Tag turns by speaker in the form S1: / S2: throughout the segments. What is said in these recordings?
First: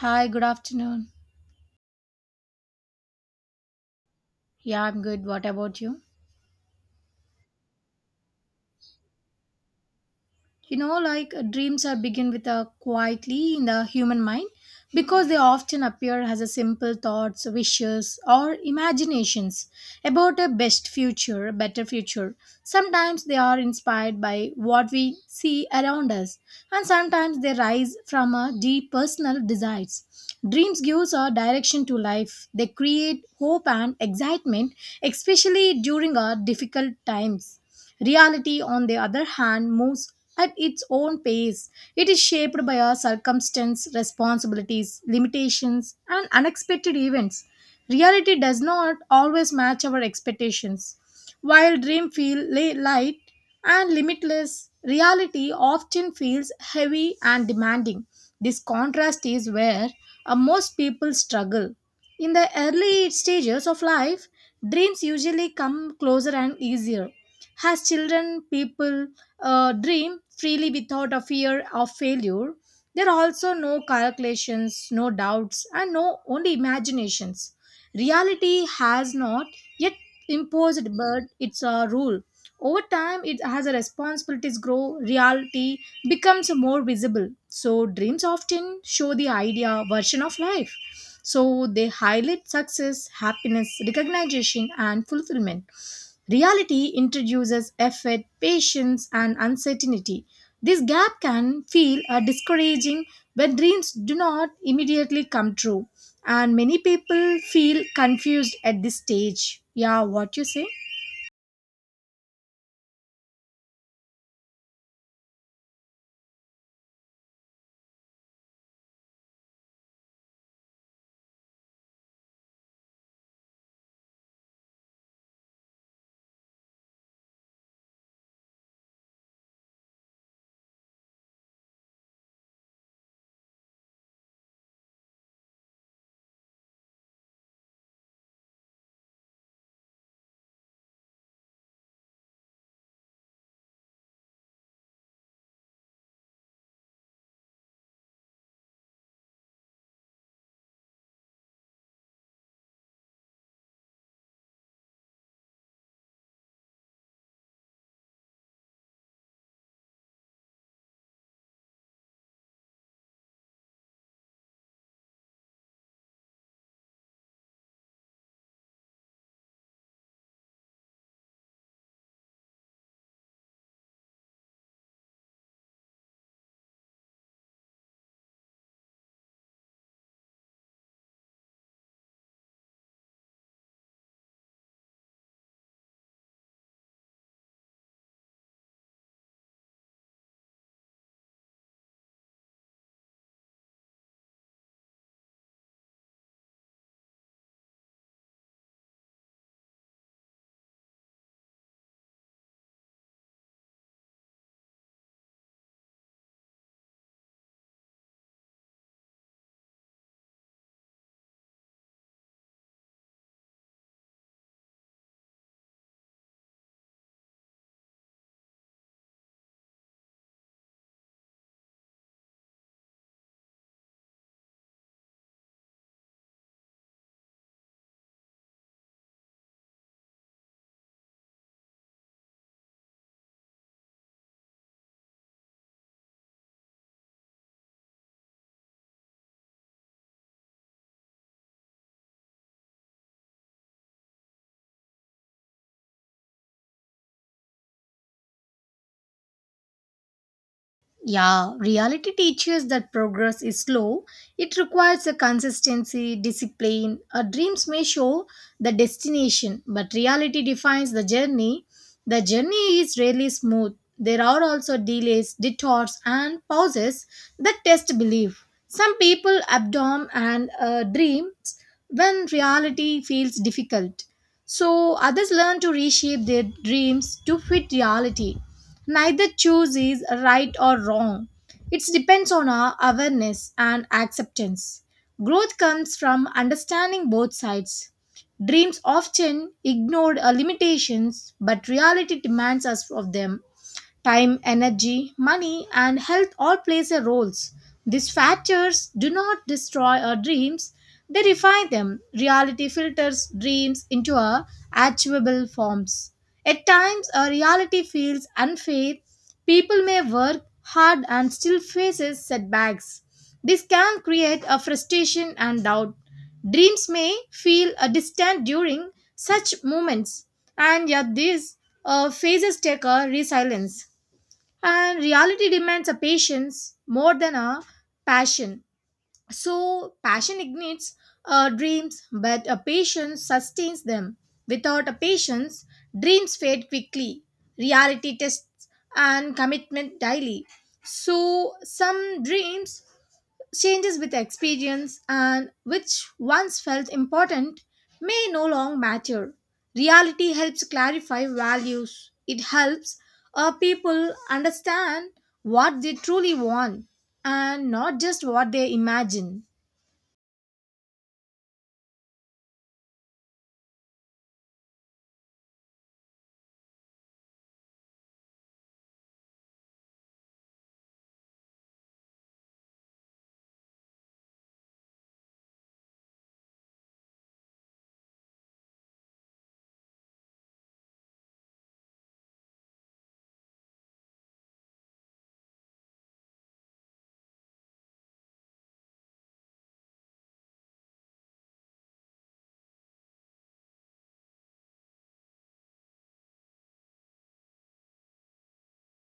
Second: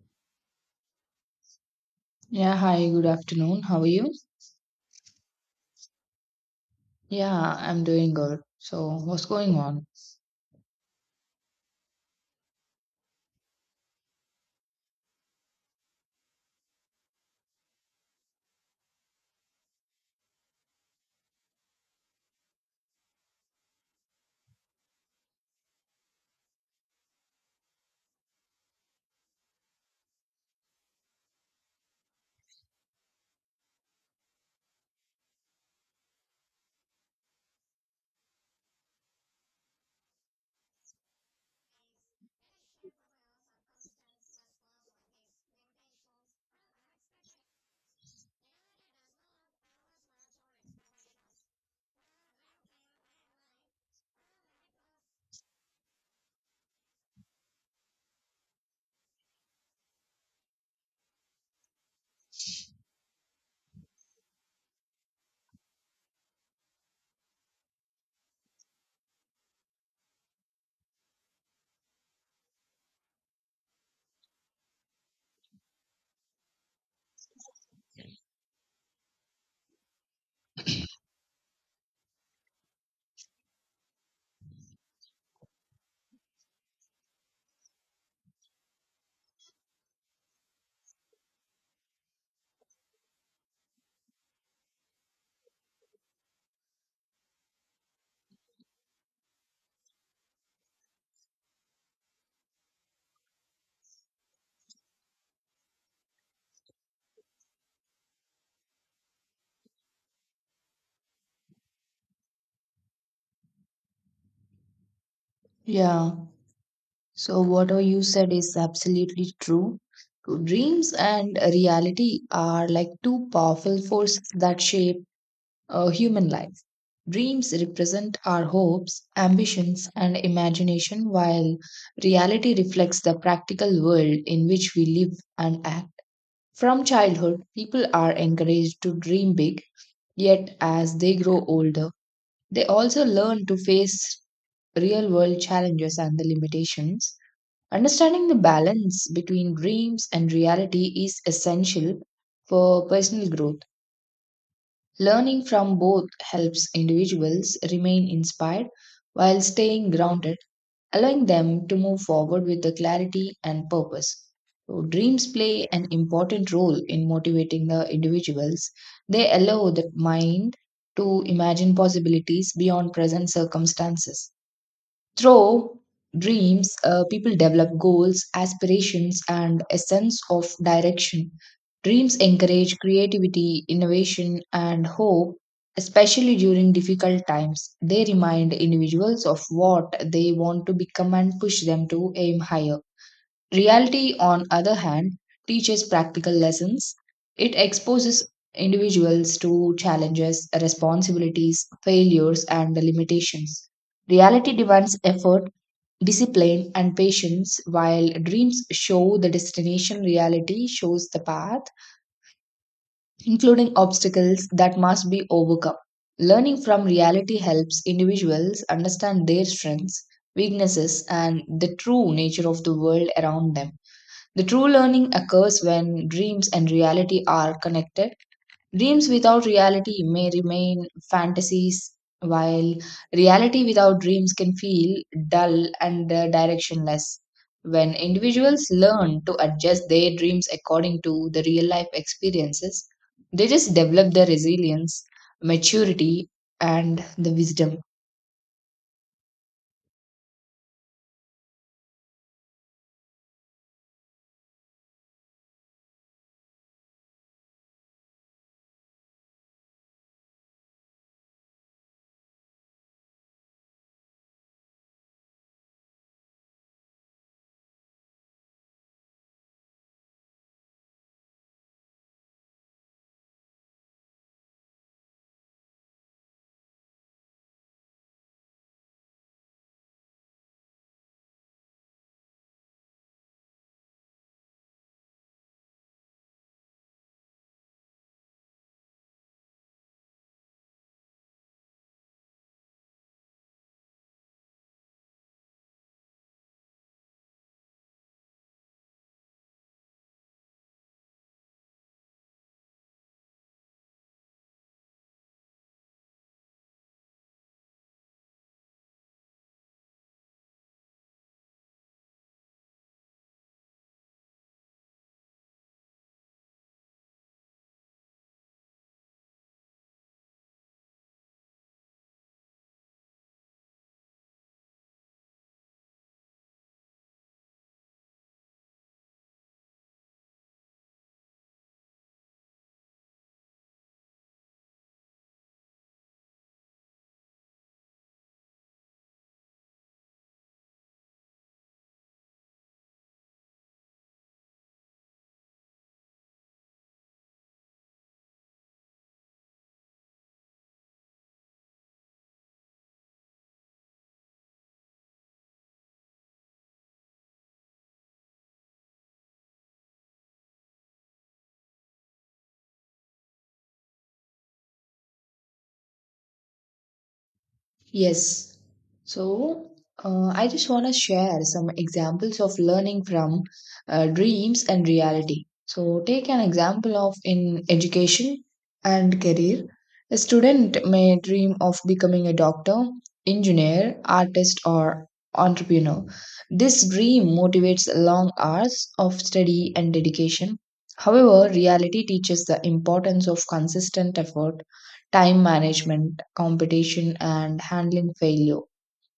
S1: Hi, good afternoon.
S2: Yeah, hi, good afternoon. How are you?
S1: Yeah, I'm good. What about you?
S2: Yeah, I'm doing good. So, what's going on?
S1: You know, like dreams are begin with a quietly in the human mind because they often appear as a simple thoughts, wishes, or imaginations about a best future, a better future. Sometimes they are inspired by what we see around us, and sometimes they rise from our deep personal desires. Dreams gives our direction to life. They create hope and excitement, especially during our difficult times. Reality, on the other hand, moves at its own pace. It is shaped by our circumstance, responsibilities, limitations, and unexpected events. Reality does not always match our expectations. While dreams feel light and limitless, reality often feels heavy and demanding. This contrast is where most people struggle. In the early stages of life, dreams usually come closer and easier. As children, people dream freely without a fear of failure. There are also no calculations, no doubts, and no only imaginations. Reality has not yet imposed, but it's a rule. Over time, it has a responsibilities grow, reality becomes more visible. So, dreams often show the idea version of life. So, they highlight success, happiness, recognition, and fulfillment. Reality introduces effort, patience, and uncertainty. This gap can feel discouraging when dreams do not immediately come true, and many people feel confused at this stage. Yeah, what you say?
S2: Yeah, so whatever you said is absolutely true. Dreams and reality are like two powerful forces that shape human life. Dreams represent our hopes, ambitions, and imagination, while reality reflects the practical world in which we live and act. From childhood, people are encouraged to dream big, yet as they grow older, they also learn to face real world challenges and the limitations. Understanding the balance between dreams and reality is essential for personal growth. Learning from both helps individuals remain inspired while staying grounded, allowing them to move forward with the clarity and purpose. So dreams play an important role in motivating the individuals. They allow the mind to imagine possibilities beyond present circumstances. Through dreams, people develop goals, aspirations, and a sense of direction. Dreams encourage creativity, innovation, and hope, especially during difficult times. They remind individuals of what they want to become and push them to aim higher. Reality, on other hand, teaches practical lessons. It exposes individuals to challenges, responsibilities, failures, and limitations. Reality demands effort, discipline, and patience. While dreams show the destination, reality shows the path, including obstacles that must be overcome. Learning from reality helps individuals understand their strengths, weaknesses, and the true nature of the world around them. The true learning occurs when dreams and reality are connected. Dreams without reality may remain fantasies, while reality without dreams can feel dull and directionless. When individuals learn to adjust their dreams according to the real life experiences, they just develop their resilience, maturity, and the wisdom.
S1: Yeah, reality teaches that progress is slow. It requires a consistency discipline. Our dreams may show the destination, but reality defines the journey. The journey is rarely smooth. There are also delays, detours, and pauses that test belief. Some people abdom and dreams when reality feels difficult. So others learn to reshape their dreams to fit reality. Neither choice is right or wrong. It depends on our awareness and acceptance. Growth comes from understanding both sides. Dreams often ignored our limitations, but reality demands us of them. Time, energy, money, and health all plays a roles. These factors do not destroy our dreams, they refine them. Reality filters dreams into our achievable forms. At times, our reality feels unfair. People may work hard and still faces setbacks. This can create a frustration and doubt. Dreams may feel a distant during such moments, and yet these phases take a resilience, and reality demands a patience more than a passion. So passion ignites dreams, but a patience sustains them. Without a patience, dreams fade quickly. Reality tests and commitment daily. So some dreams changes with experience, and which once felt important may no longer matter. Reality helps clarify values. It helps people understand what they truly want and not just what they imagine.
S2: Yes. So I just want to share some examples of learning from dreams and reality. So take an example of in education and career. A student may dream of becoming a doctor, engineer, artist, or entrepreneur. This dream motivates long hours of study and dedication. However, reality teaches the importance of consistent effort, time management, competition, and handling failure.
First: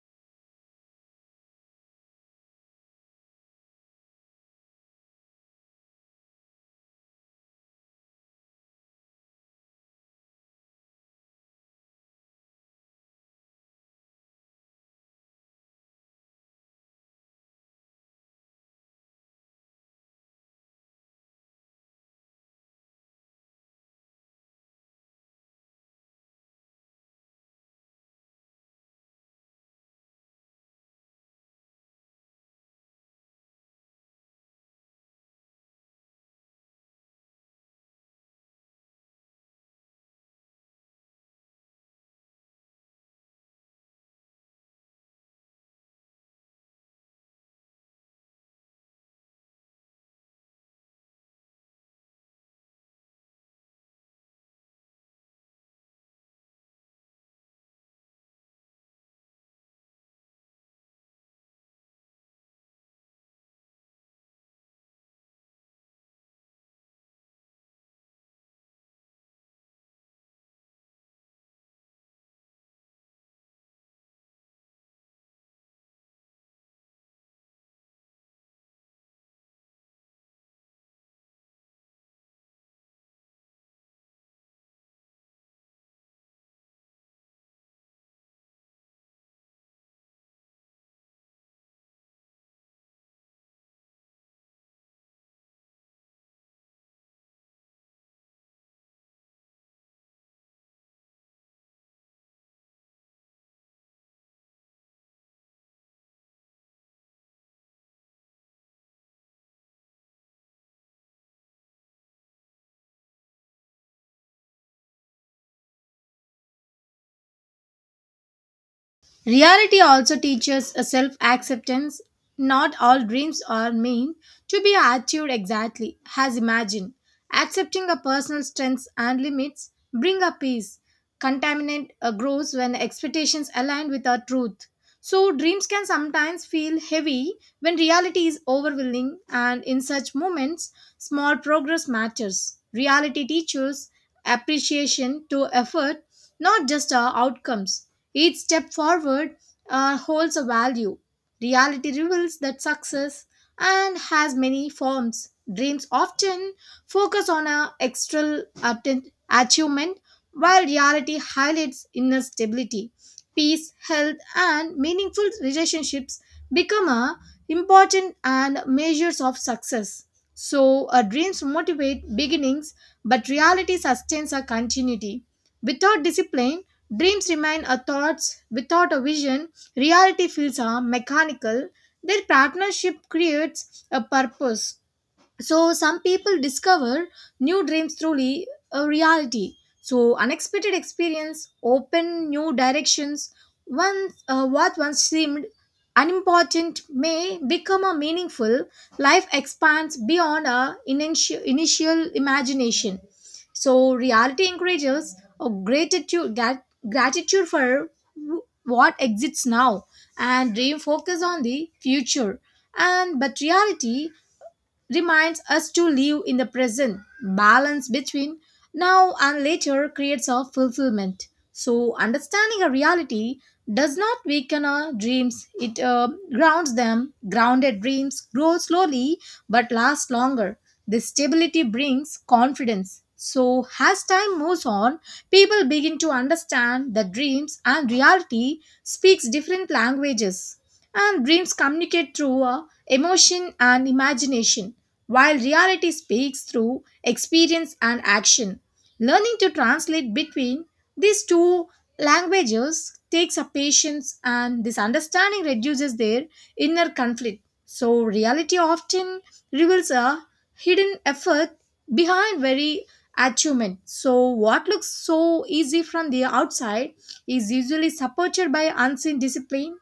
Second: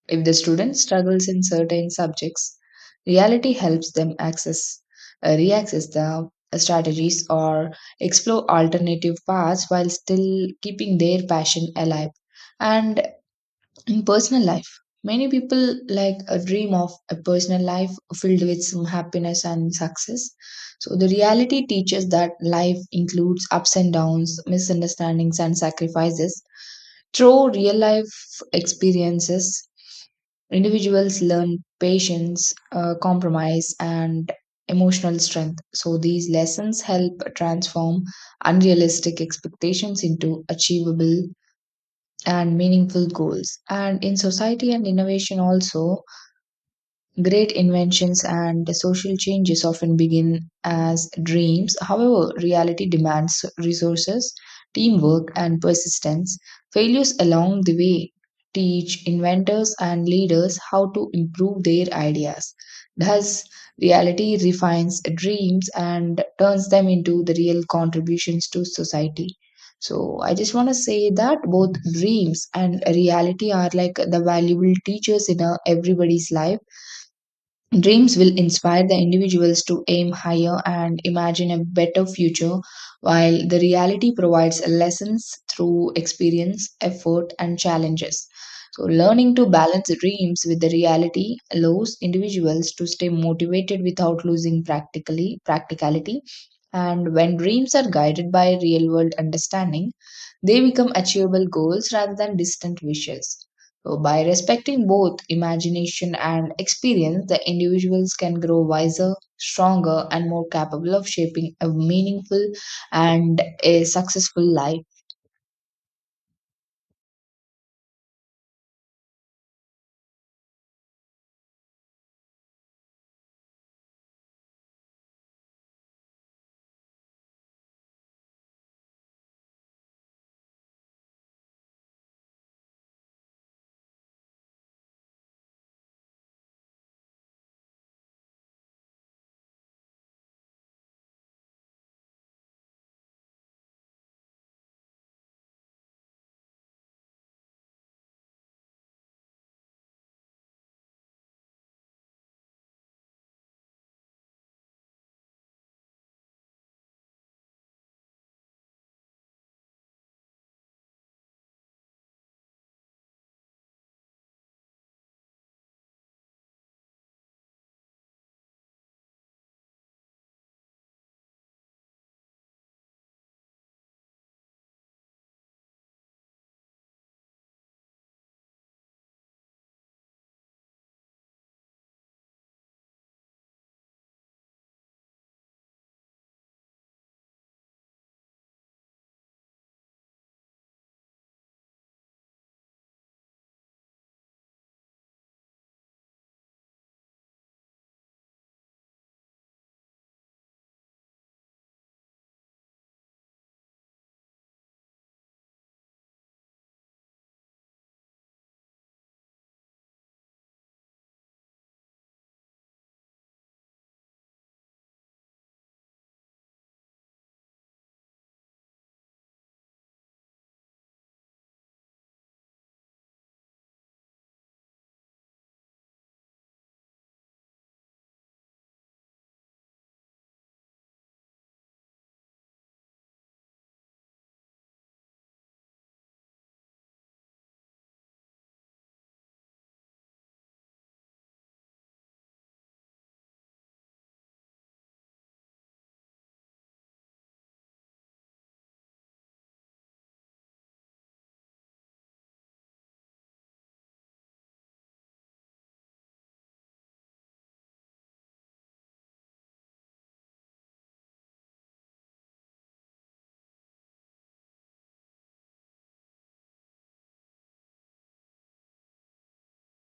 S2: If the student struggles in certain subjects, reality helps them access, reaccess the strategies or explore alternative paths while still keeping their passion alive. And in personal life, many people like a dream of a personal life filled with some happiness and success. So the reality teaches that life includes ups and downs, misunderstandings, and sacrifices. Through real life experiences, individuals learn patience, compromise, and emotional strength. So, these lessons help transform unrealistic expectations into achievable and meaningful goals. And in society and innovation, also, great inventions and social changes often begin as dreams. However, reality demands resources, teamwork, and persistence. Failures along the way teach inventors and leaders how to improve their ideas. Thus, reality refines dreams and turns them into the real contributions to society. So, I just want to say that both dreams and reality are like the valuable teachers in everybody's life. Dreams will inspire the individuals to aim higher and imagine a better future, while the reality provides lessons through experience, effort, and challenges. So, learning to balance dreams with the reality allows individuals to stay motivated without losing practically practicality. And when dreams are guided by real world understanding, they become achievable goals rather than distant wishes. So by respecting both imagination and experience, the individuals can grow wiser, stronger, and more capable of shaping a meaningful and a successful life.
S1: Reality also teaches a self acceptance. Not all dreams are meant to be achieved exactly as imagined. Accepting a personal strengths and limits bring a peace. Contaminant grows when expectations align with our truth. So dreams can sometimes feel heavy when reality is overwhelming, and in such moments small progress matters. Reality teaches appreciation to effort, not just our outcomes. Each step forward holds a value. Reality reveals that success and has many forms. Dreams often focus on a external achievement, while reality highlights inner stability. Peace, health, and meaningful relationships become a important and measures of success. So, our dreams motivate beginnings, but reality sustains a continuity. Without discipline, dreams remain a thoughts. Without a vision, reality feels a mechanical. Their partnership creates a purpose. So some people discover new dreams truly a reality. So unexpected experience open new directions. Once what once seemed unimportant may become a meaningful. Life expands beyond our initial imagination. So reality encourages a gratitude for what exists now. And dream focus on the future, and but reality reminds us to live in the present. Balance between now and later creates our fulfillment. So, understanding a reality does not weaken our dreams, it grounds them. Grounded dreams grow slowly but last longer. This stability brings confidence. So, as time moves on, people begin to understand that dreams and reality speaks different languages. And dreams communicate through emotion and imagination, while reality speaks through experience and action. Learning to translate between these two languages takes a patience, and this understanding reduces their inner conflict. So, reality often reveals a hidden effort behind very achievement. So, what looks so easy from the outside is usually supported by unseen discipline.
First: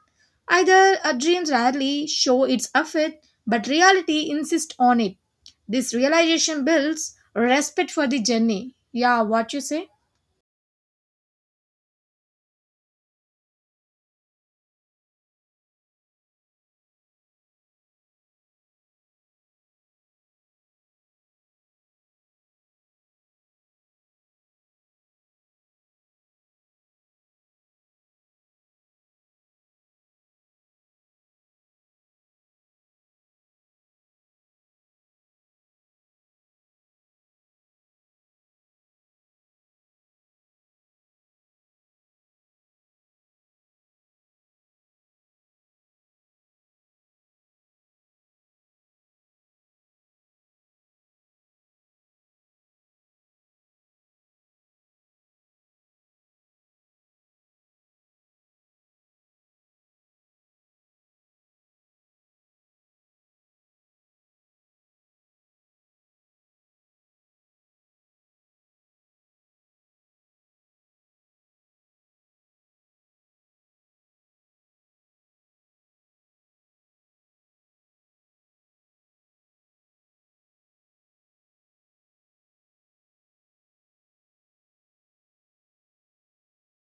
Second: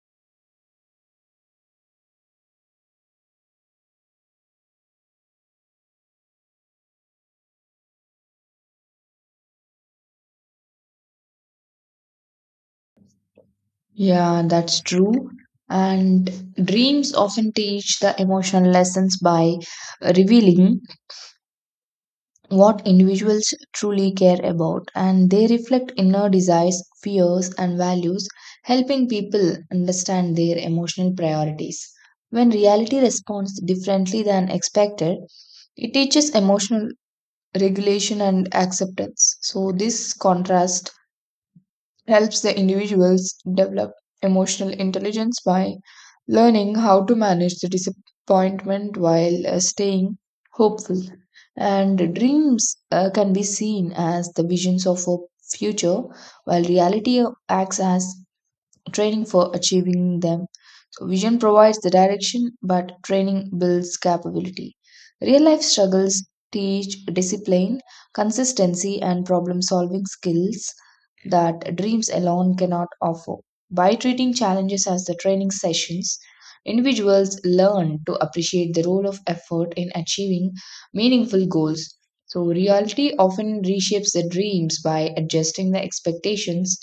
S1: Either a dream rarely show its effort, but reality insists on it. This realization builds respect for the journey. Yeah, what you say?
S2: Yeah, that's true. And dreams often teach the emotional lessons by revealing what individuals truly care about, and they reflect inner desires, fears, and values, helping people understand their emotional priorities. When reality responds differently than expected, it teaches emotional regulation and acceptance. So, this contrast helps the individuals develop emotional intelligence by learning how to manage the disappointment while staying hopeful. And dreams can be seen as the visions of a future, while reality acts as training for achieving them. So, vision provides the direction, but training builds capability. Real life struggles teach discipline, consistency, and problem solving skills that dreams alone cannot offer. By treating challenges as the training sessions, individuals learn to appreciate the role of effort in achieving meaningful goals. So, reality often reshapes the dreams by adjusting the expectations.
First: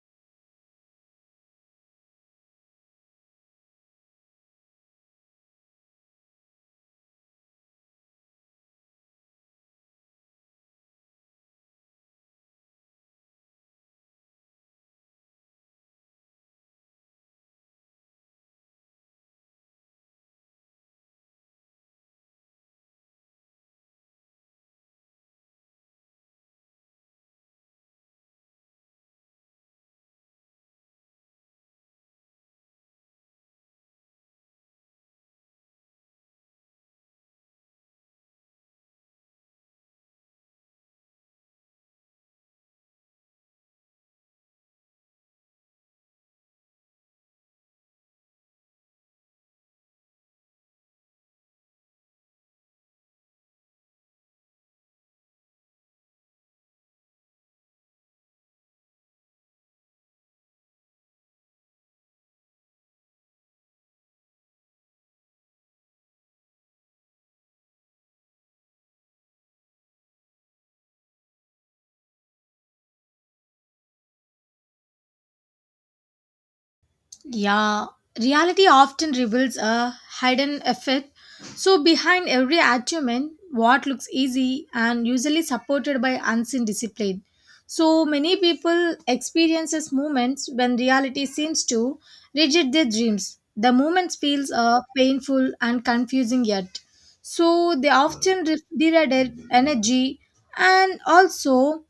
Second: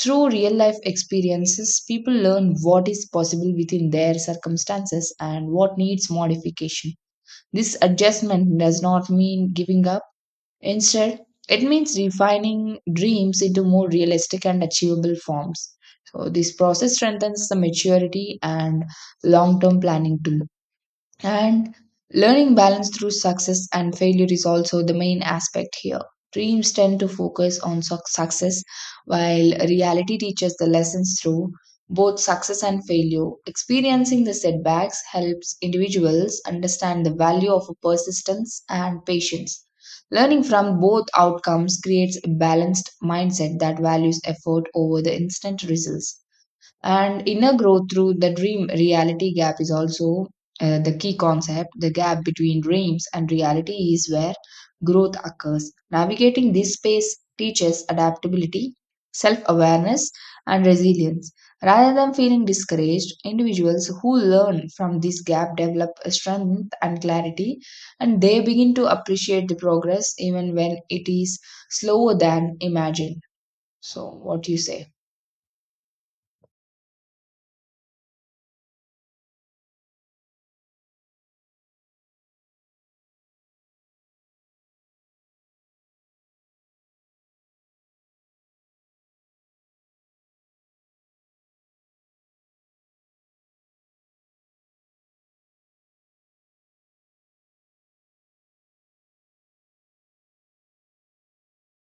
S2: Through real life experiences, people learn what is possible within their circumstances and what needs modification. This adjustment does not mean giving up. Instead, it means refining dreams into more realistic and achievable forms. So, this process strengthens the maturity and long term planning tools. And learning balance through success and failure is also the main aspect here. Dreams tend to focus on success, while reality teaches the lessons through both success and failure. Experiencing the setbacks helps individuals understand the value of persistence and patience. Learning from both outcomes creates a balanced mindset that values effort over the instant results. And inner growth through the dream reality gap is also the key concept. The gap between dreams and reality is where growth occurs. Navigating this space teaches adaptability, self awareness, and resilience. Rather than feeling discouraged, individuals who learn from this gap develop strength and clarity, and they begin to appreciate the progress even when it is slower than imagined. So, what do you say?
S1: Yeah, reality often reveals a hidden effect. So, behind every achievement, what looks easy and usually supported by unseen discipline. So, many people experiences moments when reality seems to reject their dreams. The moments feels painful and confusing yet. So, they often redirect energy and also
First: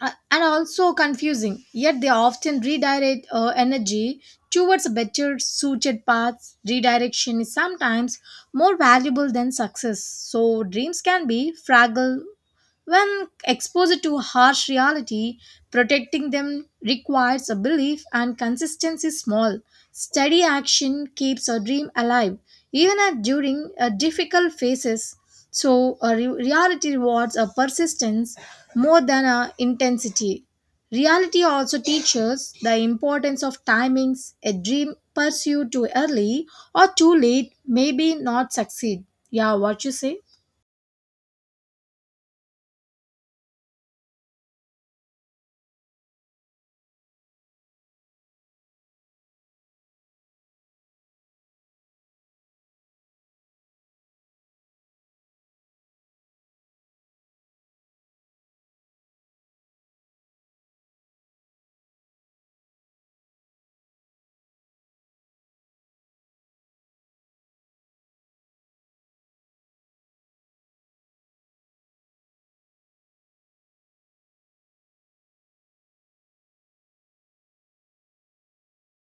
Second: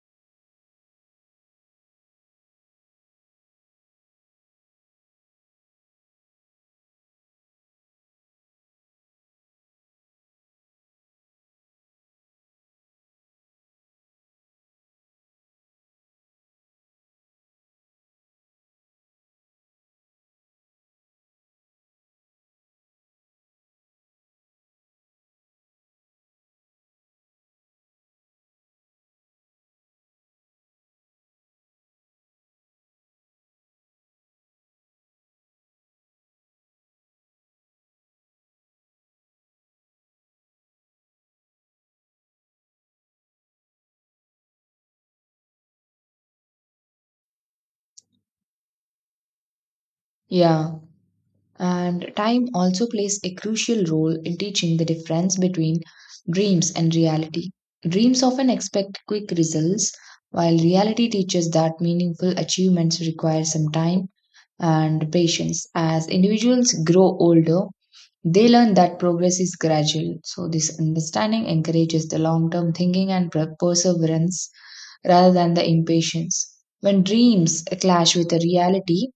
S1: and also confusing. Yet they often redirect energy towards better suited paths. Redirection is sometimes more valuable than success. So dreams can be fragile when exposed to harsh reality. Protecting them requires a belief and consistency. Small, steady action keeps a dream alive, even at during difficult phases. So, a reality rewards a persistence more than a intensity. Reality also teaches the importance of timings. A dream pursued too early or too late may be not succeed. Yeah, what you say?
S2: Yeah. And time also plays a crucial role in teaching the difference between dreams and reality. Dreams often expect quick results, while reality teaches that meaningful achievements require some time and patience. As individuals grow older, they learn that progress is gradual. So, this understanding encourages the long term thinking and perseverance rather than the impatience. When dreams clash with the reality,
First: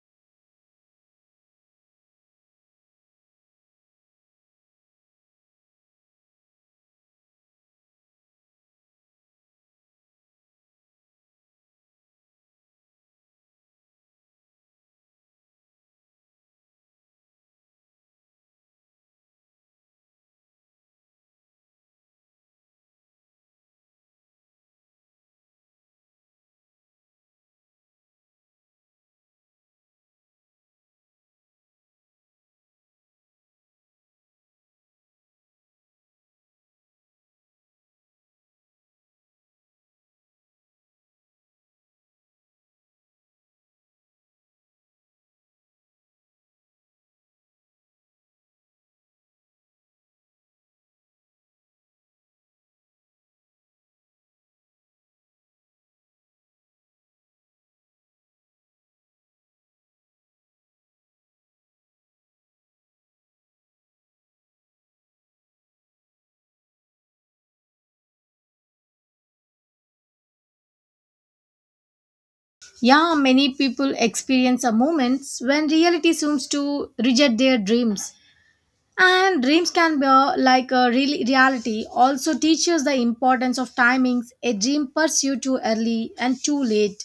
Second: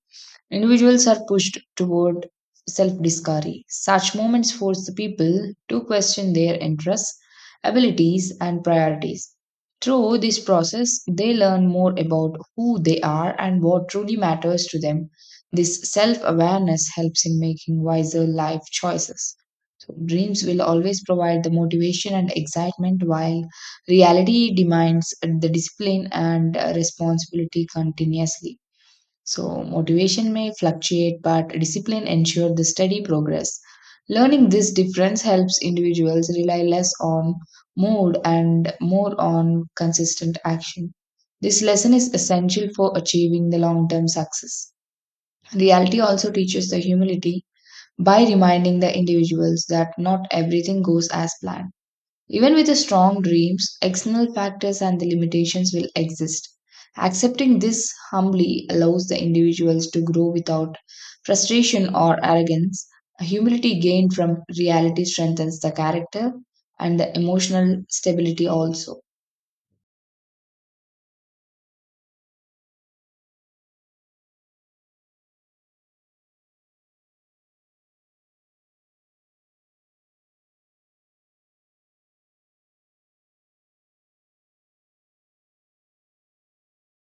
S2: individuals are pushed toward self discovery. Such moments force the people to question their interests, abilities, and priorities. Through this process, they learn more about who they are and what truly matters to them. This self awareness helps in making wiser life choices. So, dreams will always provide the motivation and excitement, while reality demands the discipline and responsibility continuously. So, motivation may fluctuate, but discipline ensures the steady progress. Learning this difference helps individuals rely less on mood and more on consistent action. This lesson is essential for achieving the long term success. Reality also teaches the humility by reminding the individuals that not everything goes as planned. Even with the strong dreams, external factors and the limitations will exist. Accepting this humbly allows the individuals to grow without frustration or arrogance. Humility gained from reality strengthens the character and the emotional stability also.
S1: Yeah, many people experience a moments when reality seems to reject their dreams. And dreams can be like a real reality also teaches the importance of timings. A dream pursued too early and too late.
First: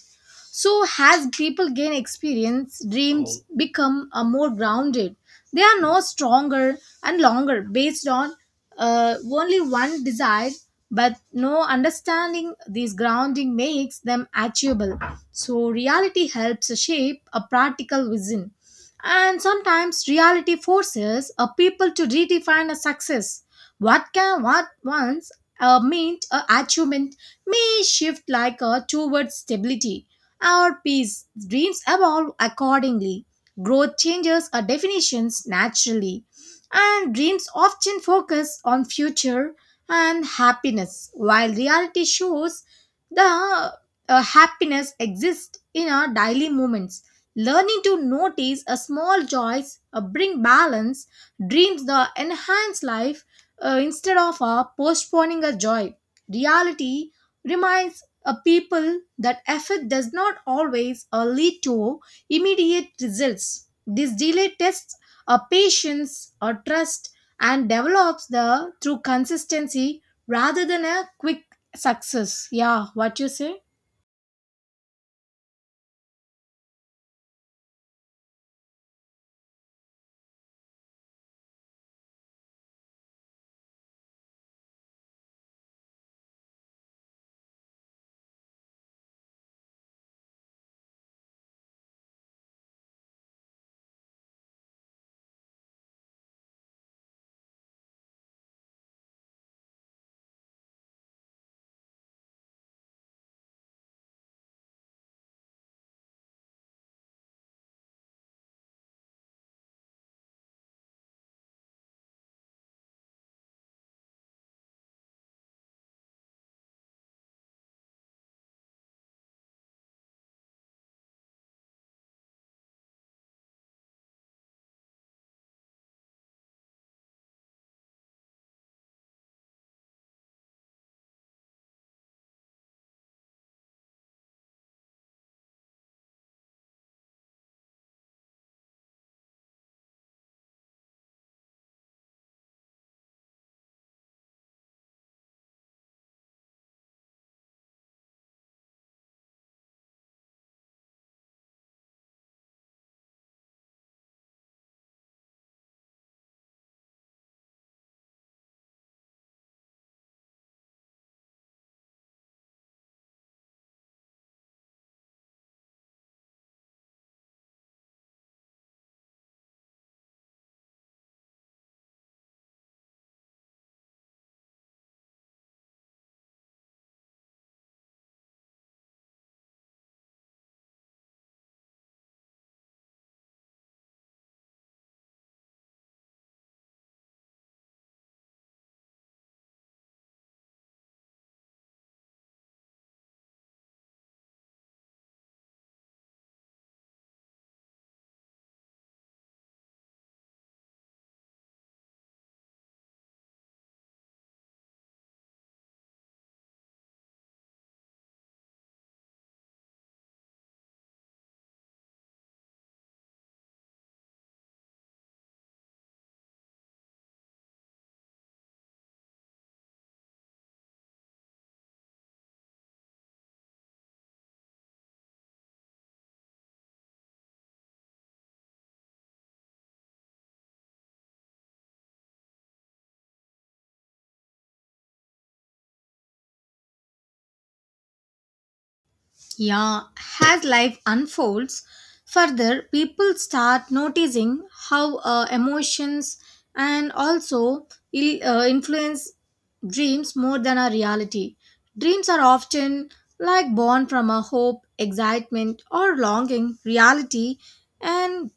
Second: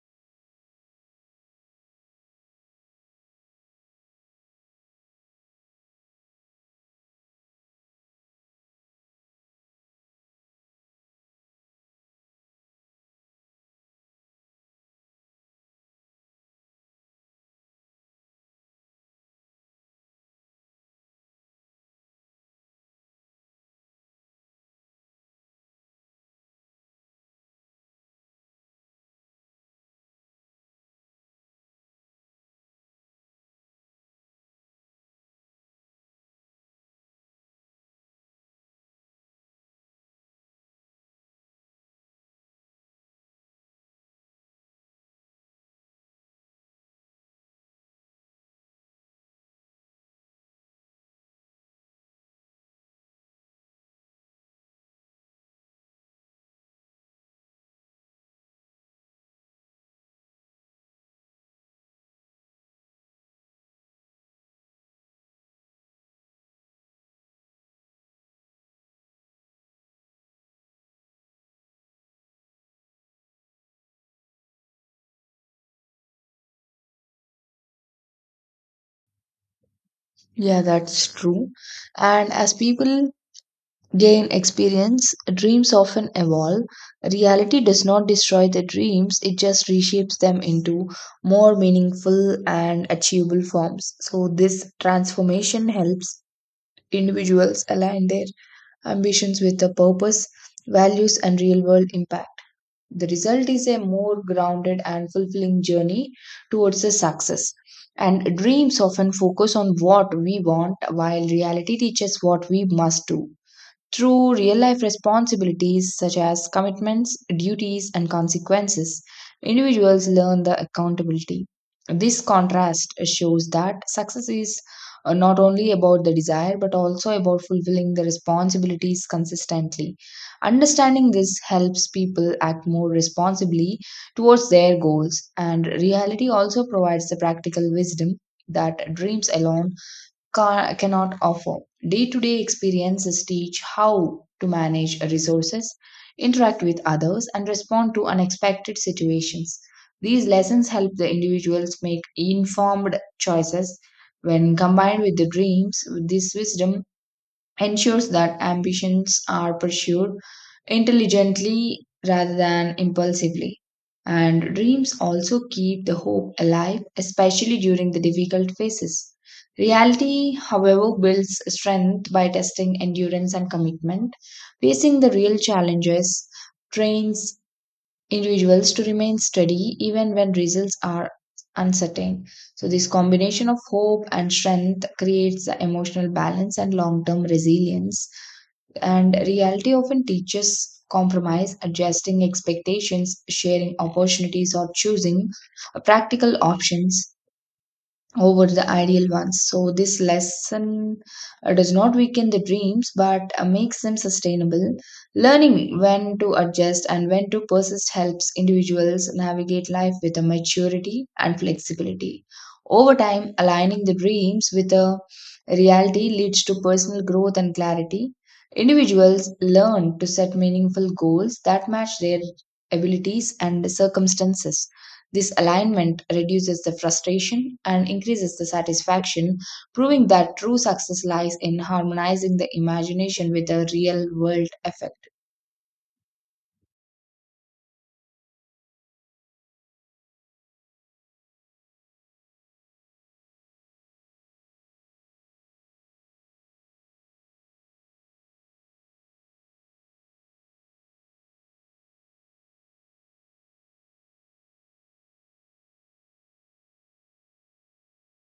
S1: So as people gain experience, dreams become more grounded. They are no stronger and longer based on only one desire, but no understanding this grounding makes them achievable. So reality helps shape a practical vision. And sometimes reality forces a people to redefine a success. What can what once meant a achievement may shift like a towards stability or peace. Dreams evolve accordingly. Growth changes our definitions naturally. And dreams often focus on future and happiness, while reality shows the happiness exists in our daily moments. Learning to notice a small joys, bring balance, dreams the enhance life instead of postponing a joy. Reality reminds a people that effort does not always lead to immediate results. This delay tests a patience or trust and develops the through consistency rather than a quick success. Yeah, what you say?
S2: Yeah, that's true. And as people gain experience, dreams often evolve. Reality does not destroy the dreams, it just reshapes them into more meaningful and achievable forms. So, this transformation helps individuals align their ambitions with the purpose, values, and real world impact. The result is a more grounded and fulfilling journey towards the success. And dreams often focus on what we want, while reality teaches what we must do. Through real life responsibilities, such as commitments, duties, and consequences, individuals learn the accountability. This contrast shows that success is not only about the desire but also about fulfilling the responsibilities consistently. Understanding this helps people act more responsibly towards their goals, and reality also provides the practical wisdom that dreams alone cannot offer. Day to day experiences teach how to manage resources, interact with others, and respond to unexpected situations. These lessons help the individuals make informed choices. When combined with the dreams, this wisdom ensures that ambitions are pursued intelligently rather than impulsively. And dreams also keep the hope alive, especially during the difficult phases. Reality, however, builds strength by testing endurance and commitment. Facing the real challenges, trains individuals to remain steady even when results are uncertain. So, this combination of hope and strength creates the emotional balance and long term resilience. And reality often teaches compromise, adjusting expectations, sharing opportunities, or choosing practical options over the ideal ones. So, this lesson does not weaken the dreams but makes them sustainable. Learning when to adjust and when to persist helps individuals navigate life with a maturity and flexibility. Over time, aligning the dreams with a reality leads to personal growth and clarity. Individuals learn to set meaningful goals that match their abilities and circumstances. This alignment reduces the frustration and increases the satisfaction, proving that true success lies in harmonizing the imagination with the real world effect.
S1: Yeah, as life unfolds further, people start noticing how emotions and also influence dreams more than our reality. Dreams are often like born from a hope, excitement, or longing. Reality and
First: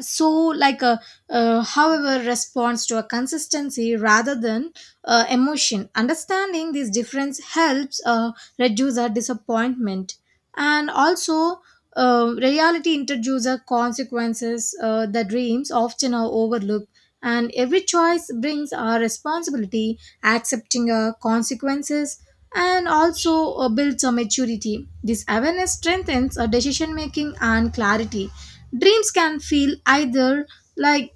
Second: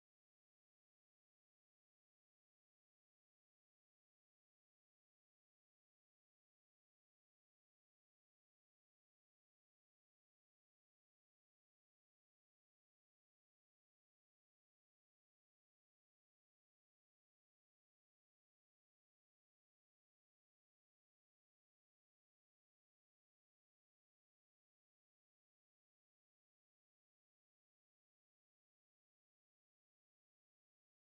S1: so like a however responds to a consistency rather than emotion. Understanding this difference helps reduce our disappointment. And also reality introduces our consequences. The dreams often are overlooked, and every choice brings our responsibility accepting our consequences, and also builds a maturity. This awareness strengthens our decision making and clarity. dreams can feel either like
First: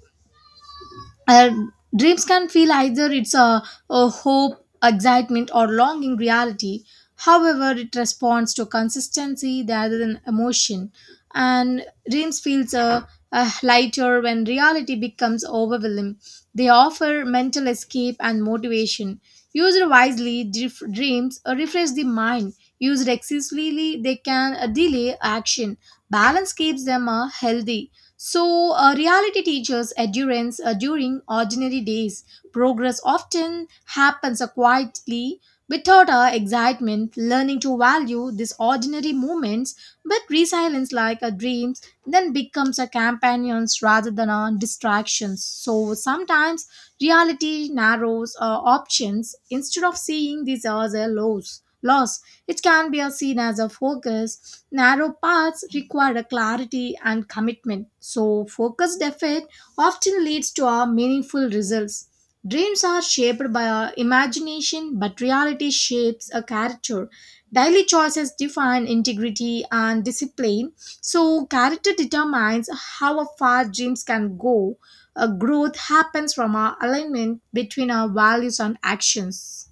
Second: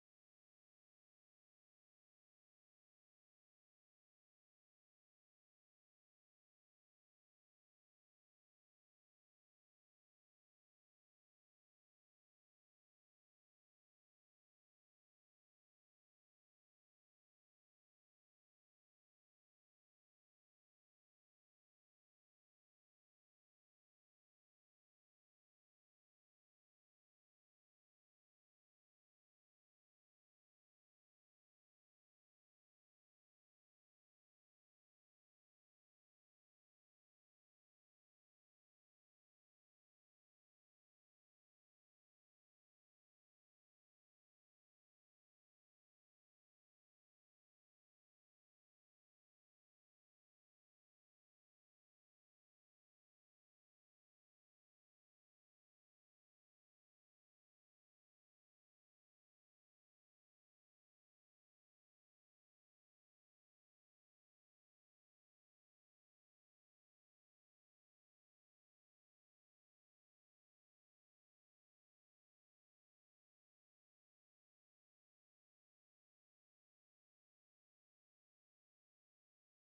S1: uh, Dreams can feel either it's a hope excitement or longing. Reality however it responds to consistency rather than emotion. And dreams feels lighter when reality becomes overwhelming. They offer mental escape and motivation. Used wisely, dreams refresh the mind. Used excessively, they can delay action. Balance keeps them healthy. So, reality teaches endurance during ordinary days. Progress often happens quietly without our excitement, learning to value these ordinary moments, but resilience like a dreams then becomes a companions rather than our distractions. So sometimes reality narrows our options instead of seeing these as a loss. It can be seen as a focus. Narrow paths require a clarity and commitment. So, focused effort often leads to our meaningful results. Dreams are shaped by our imagination, but reality shapes a character. Daily choices define integrity and discipline. So, character determines how far dreams can go. A growth happens from our alignment between our values and actions.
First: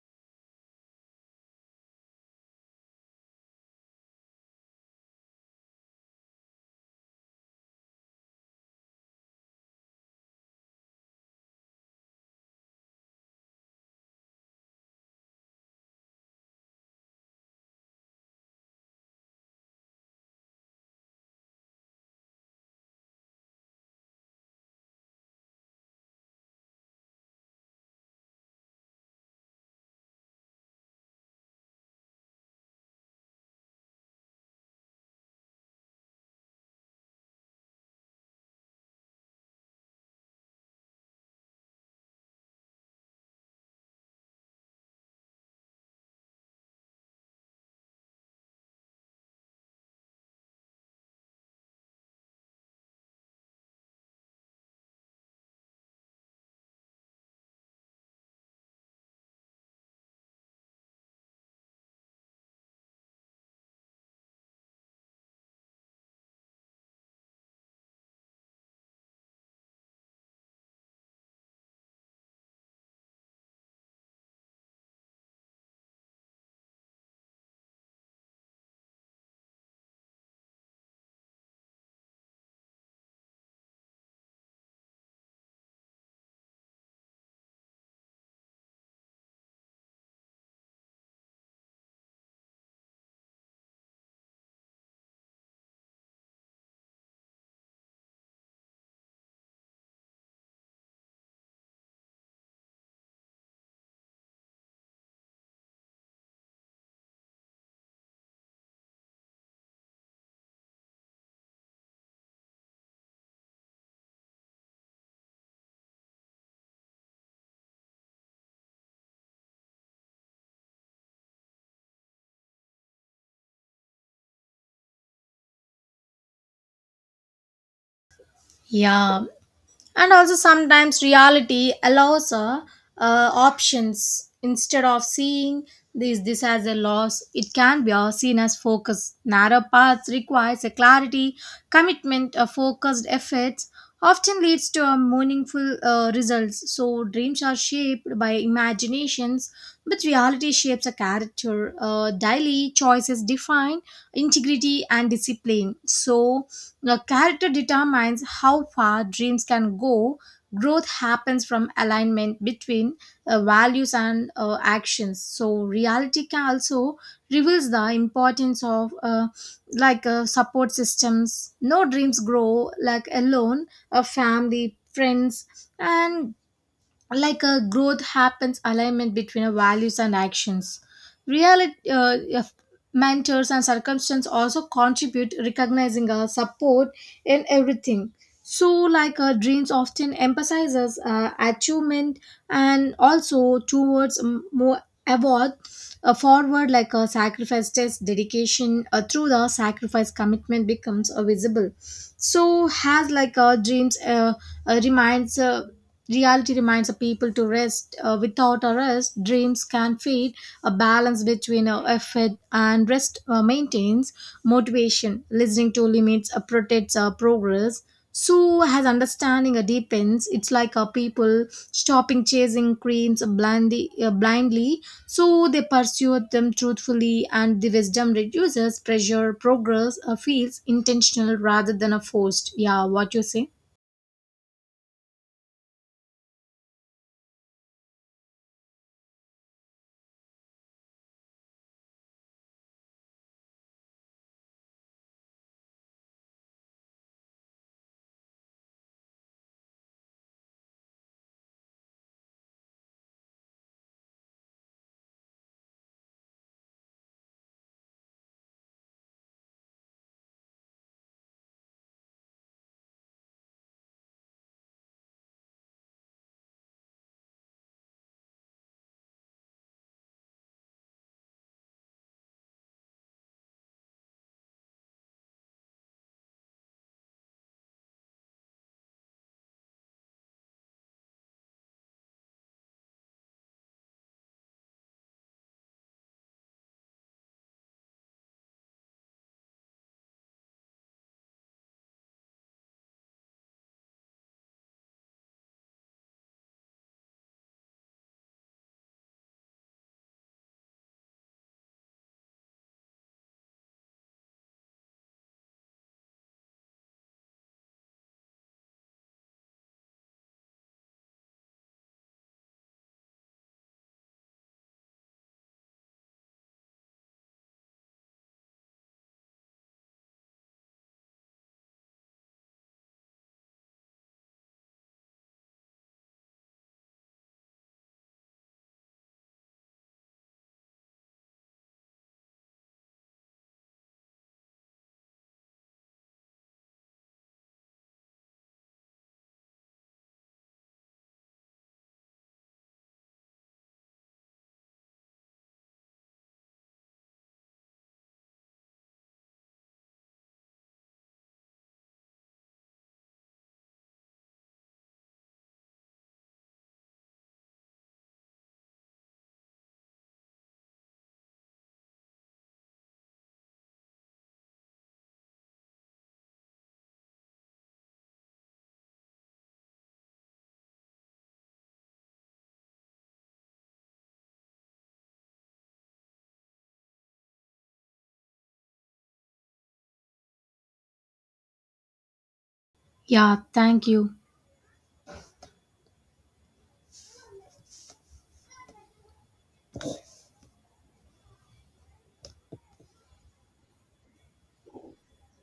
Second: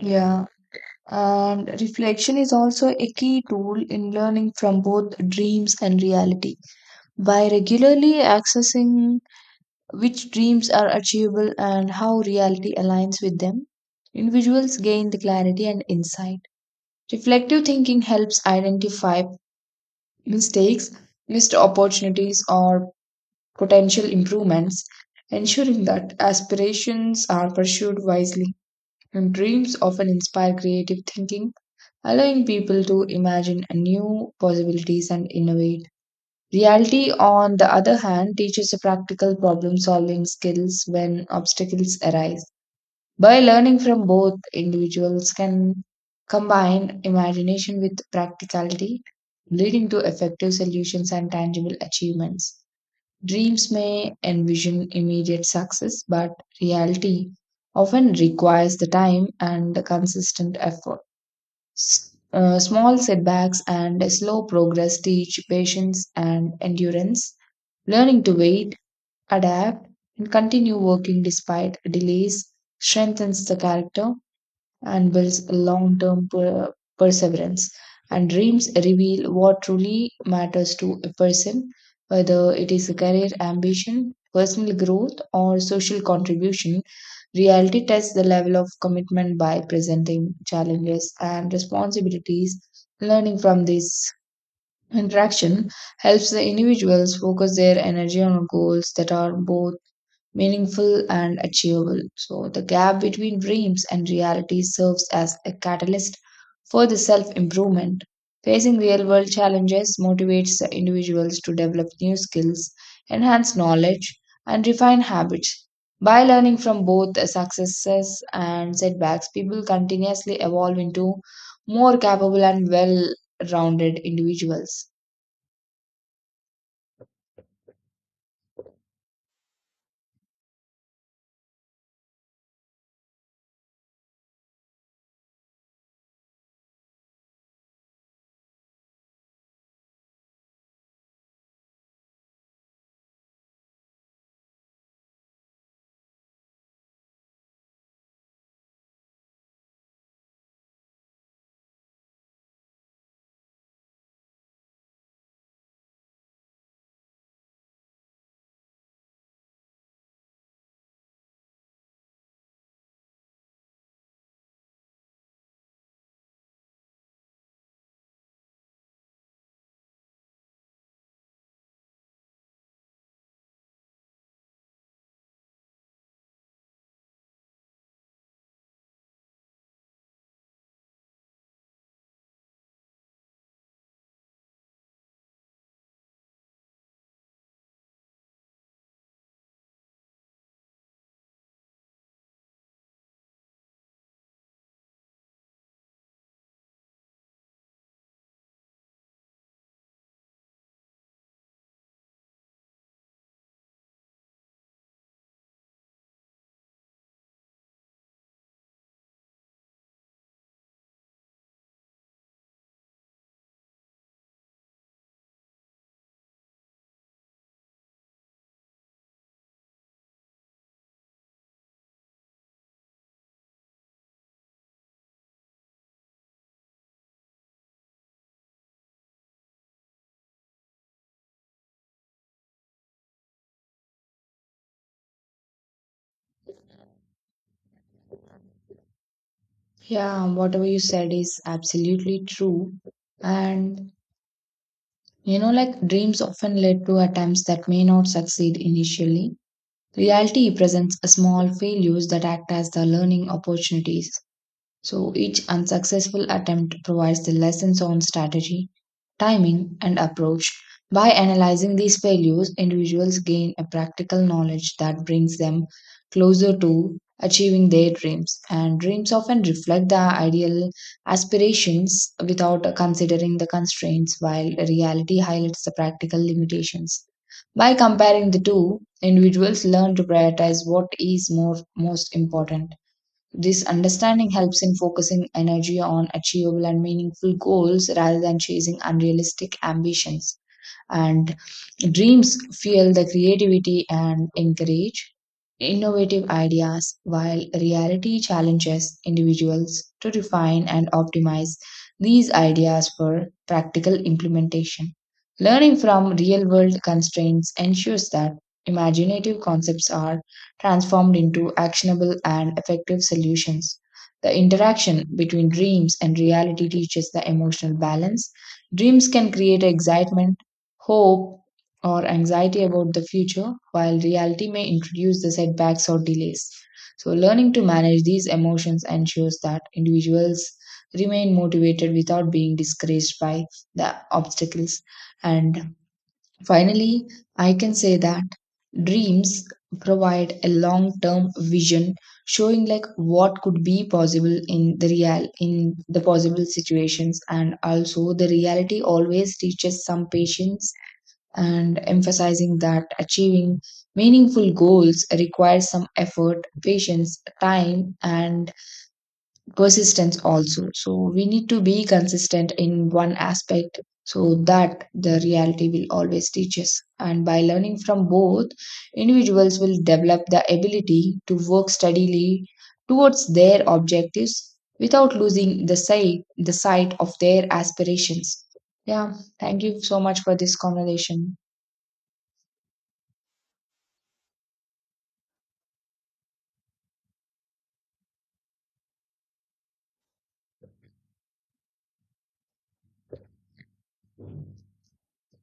S2: Yeah, and reflection is also a key tool in learning from both dreams and reality. By regularly accessing which dreams are achievable and how reality aligns with them, individuals gain the clarity and insight. Reflective thinking helps identify mistakes, missed opportunities, or potential improvements, ensuring that aspirations are pursued wisely. And dreams often inspire creative thinking, allowing people to imagine new possibilities and innovate. Reality, on the other hand, teaches practical problem solving skills when obstacles arise. By learning from both, individuals can combine imagination with practicality, leading to effective solutions and tangible achievements. Dreams may envision immediate success, but reality often requires the time and the consistent effort. Small setbacks and slow progress teach patience and endurance. Learning to wait, adapt, and continue working despite delays strengthens the character and builds long term perseverance. And dreams reveal what truly matters to a person, whether it is a career ambition, personal growth, or social contribution. Reality tests the level of commitment by presenting challenges and responsibilities. Learning from this interaction helps the individuals focus their energy on goals that are both meaningful and achievable. So, the gap between dreams and reality serves as a catalyst for the self improvement. Facing real world challenges motivates the individuals to develop new skills, enhance knowledge, and refine habits. By learning from both the successes and setbacks, people continuously evolve into more capable and well rounded individuals.
S1: Yeah, and also sometimes reality allows options instead of seeing this as a loss. It can be seen as focus. Narrow paths requires a clarity commitment. A focused efforts often leads to a meaningful results. So dreams are shaped by imaginations, but reality shapes a character. Daily choices define integrity and discipline. So the character determines how far dreams can go. Growth happens from alignment between values and actions. So reality can also reveals the importance of like support systems. No dreams grow like alone. A family, friends, and like a growth happens alignment between our values and actions reality. If mentors and circumstance also contribute recognizing our support in everything. So like our dreams often emphasizes achievement and also towards more award, a forward like a sacrifice test dedication. Through the sacrifice, commitment becomes visible. So has like a dreams reminds reality reminds the people to rest. Without a rest, dreams can feed. A balance between effort and rest maintains motivation. Listening to limits protects progress. So as understanding deepens, it's like people stopping chasing dreams blindly, so they pursue them truthfully, and the wisdom reduces pressure. Progress feels intentional rather than a forced. Yeah, what you say?
S2: Yeah, whatever you said is absolutely true. And you know, like dreams often lead to attempts that may not succeed initially. Reality presents a small failures that act as the learning opportunities. So each unsuccessful attempt provides the lessons on strategy, timing, and approach. By analyzing these failures, individuals gain a practical knowledge that brings them closer to achieving their dreams. And dreams often reflect the ideal aspirations without considering the constraints, while reality highlights the practical limitations. By comparing the two, individuals learn to prioritize what is more most important. This understanding helps in focusing energy on achievable and meaningful goals rather than chasing unrealistic ambitions. And dreams fuel the creativity and encourage innovative ideas, while reality challenges individuals to refine and optimize these ideas for practical implementation. Learning from real world constraints ensures that imaginative concepts are transformed into actionable and effective solutions. The interaction between dreams and reality teaches the emotional balance. Dreams can create excitement, hope, or anxiety about the future, while reality may introduce the setbacks or delays. So, learning to manage these emotions ensures that individuals remain motivated without being discouraged by the obstacles. And finally, I can say that dreams provide a long term vision, showing like what could be possible in the possible situations, and also the reality always teaches some patience and emphasizing that achieving meaningful goals requires some effort, patience, time, and persistence also. So we need to be consistent in one aspect so that the reality will always teach us. And by learning from both, individuals will develop the ability to work steadily towards their objectives without losing the sight of their aspirations. Yeah, thank you so much for this conversation.
S1: Yeah, thank you.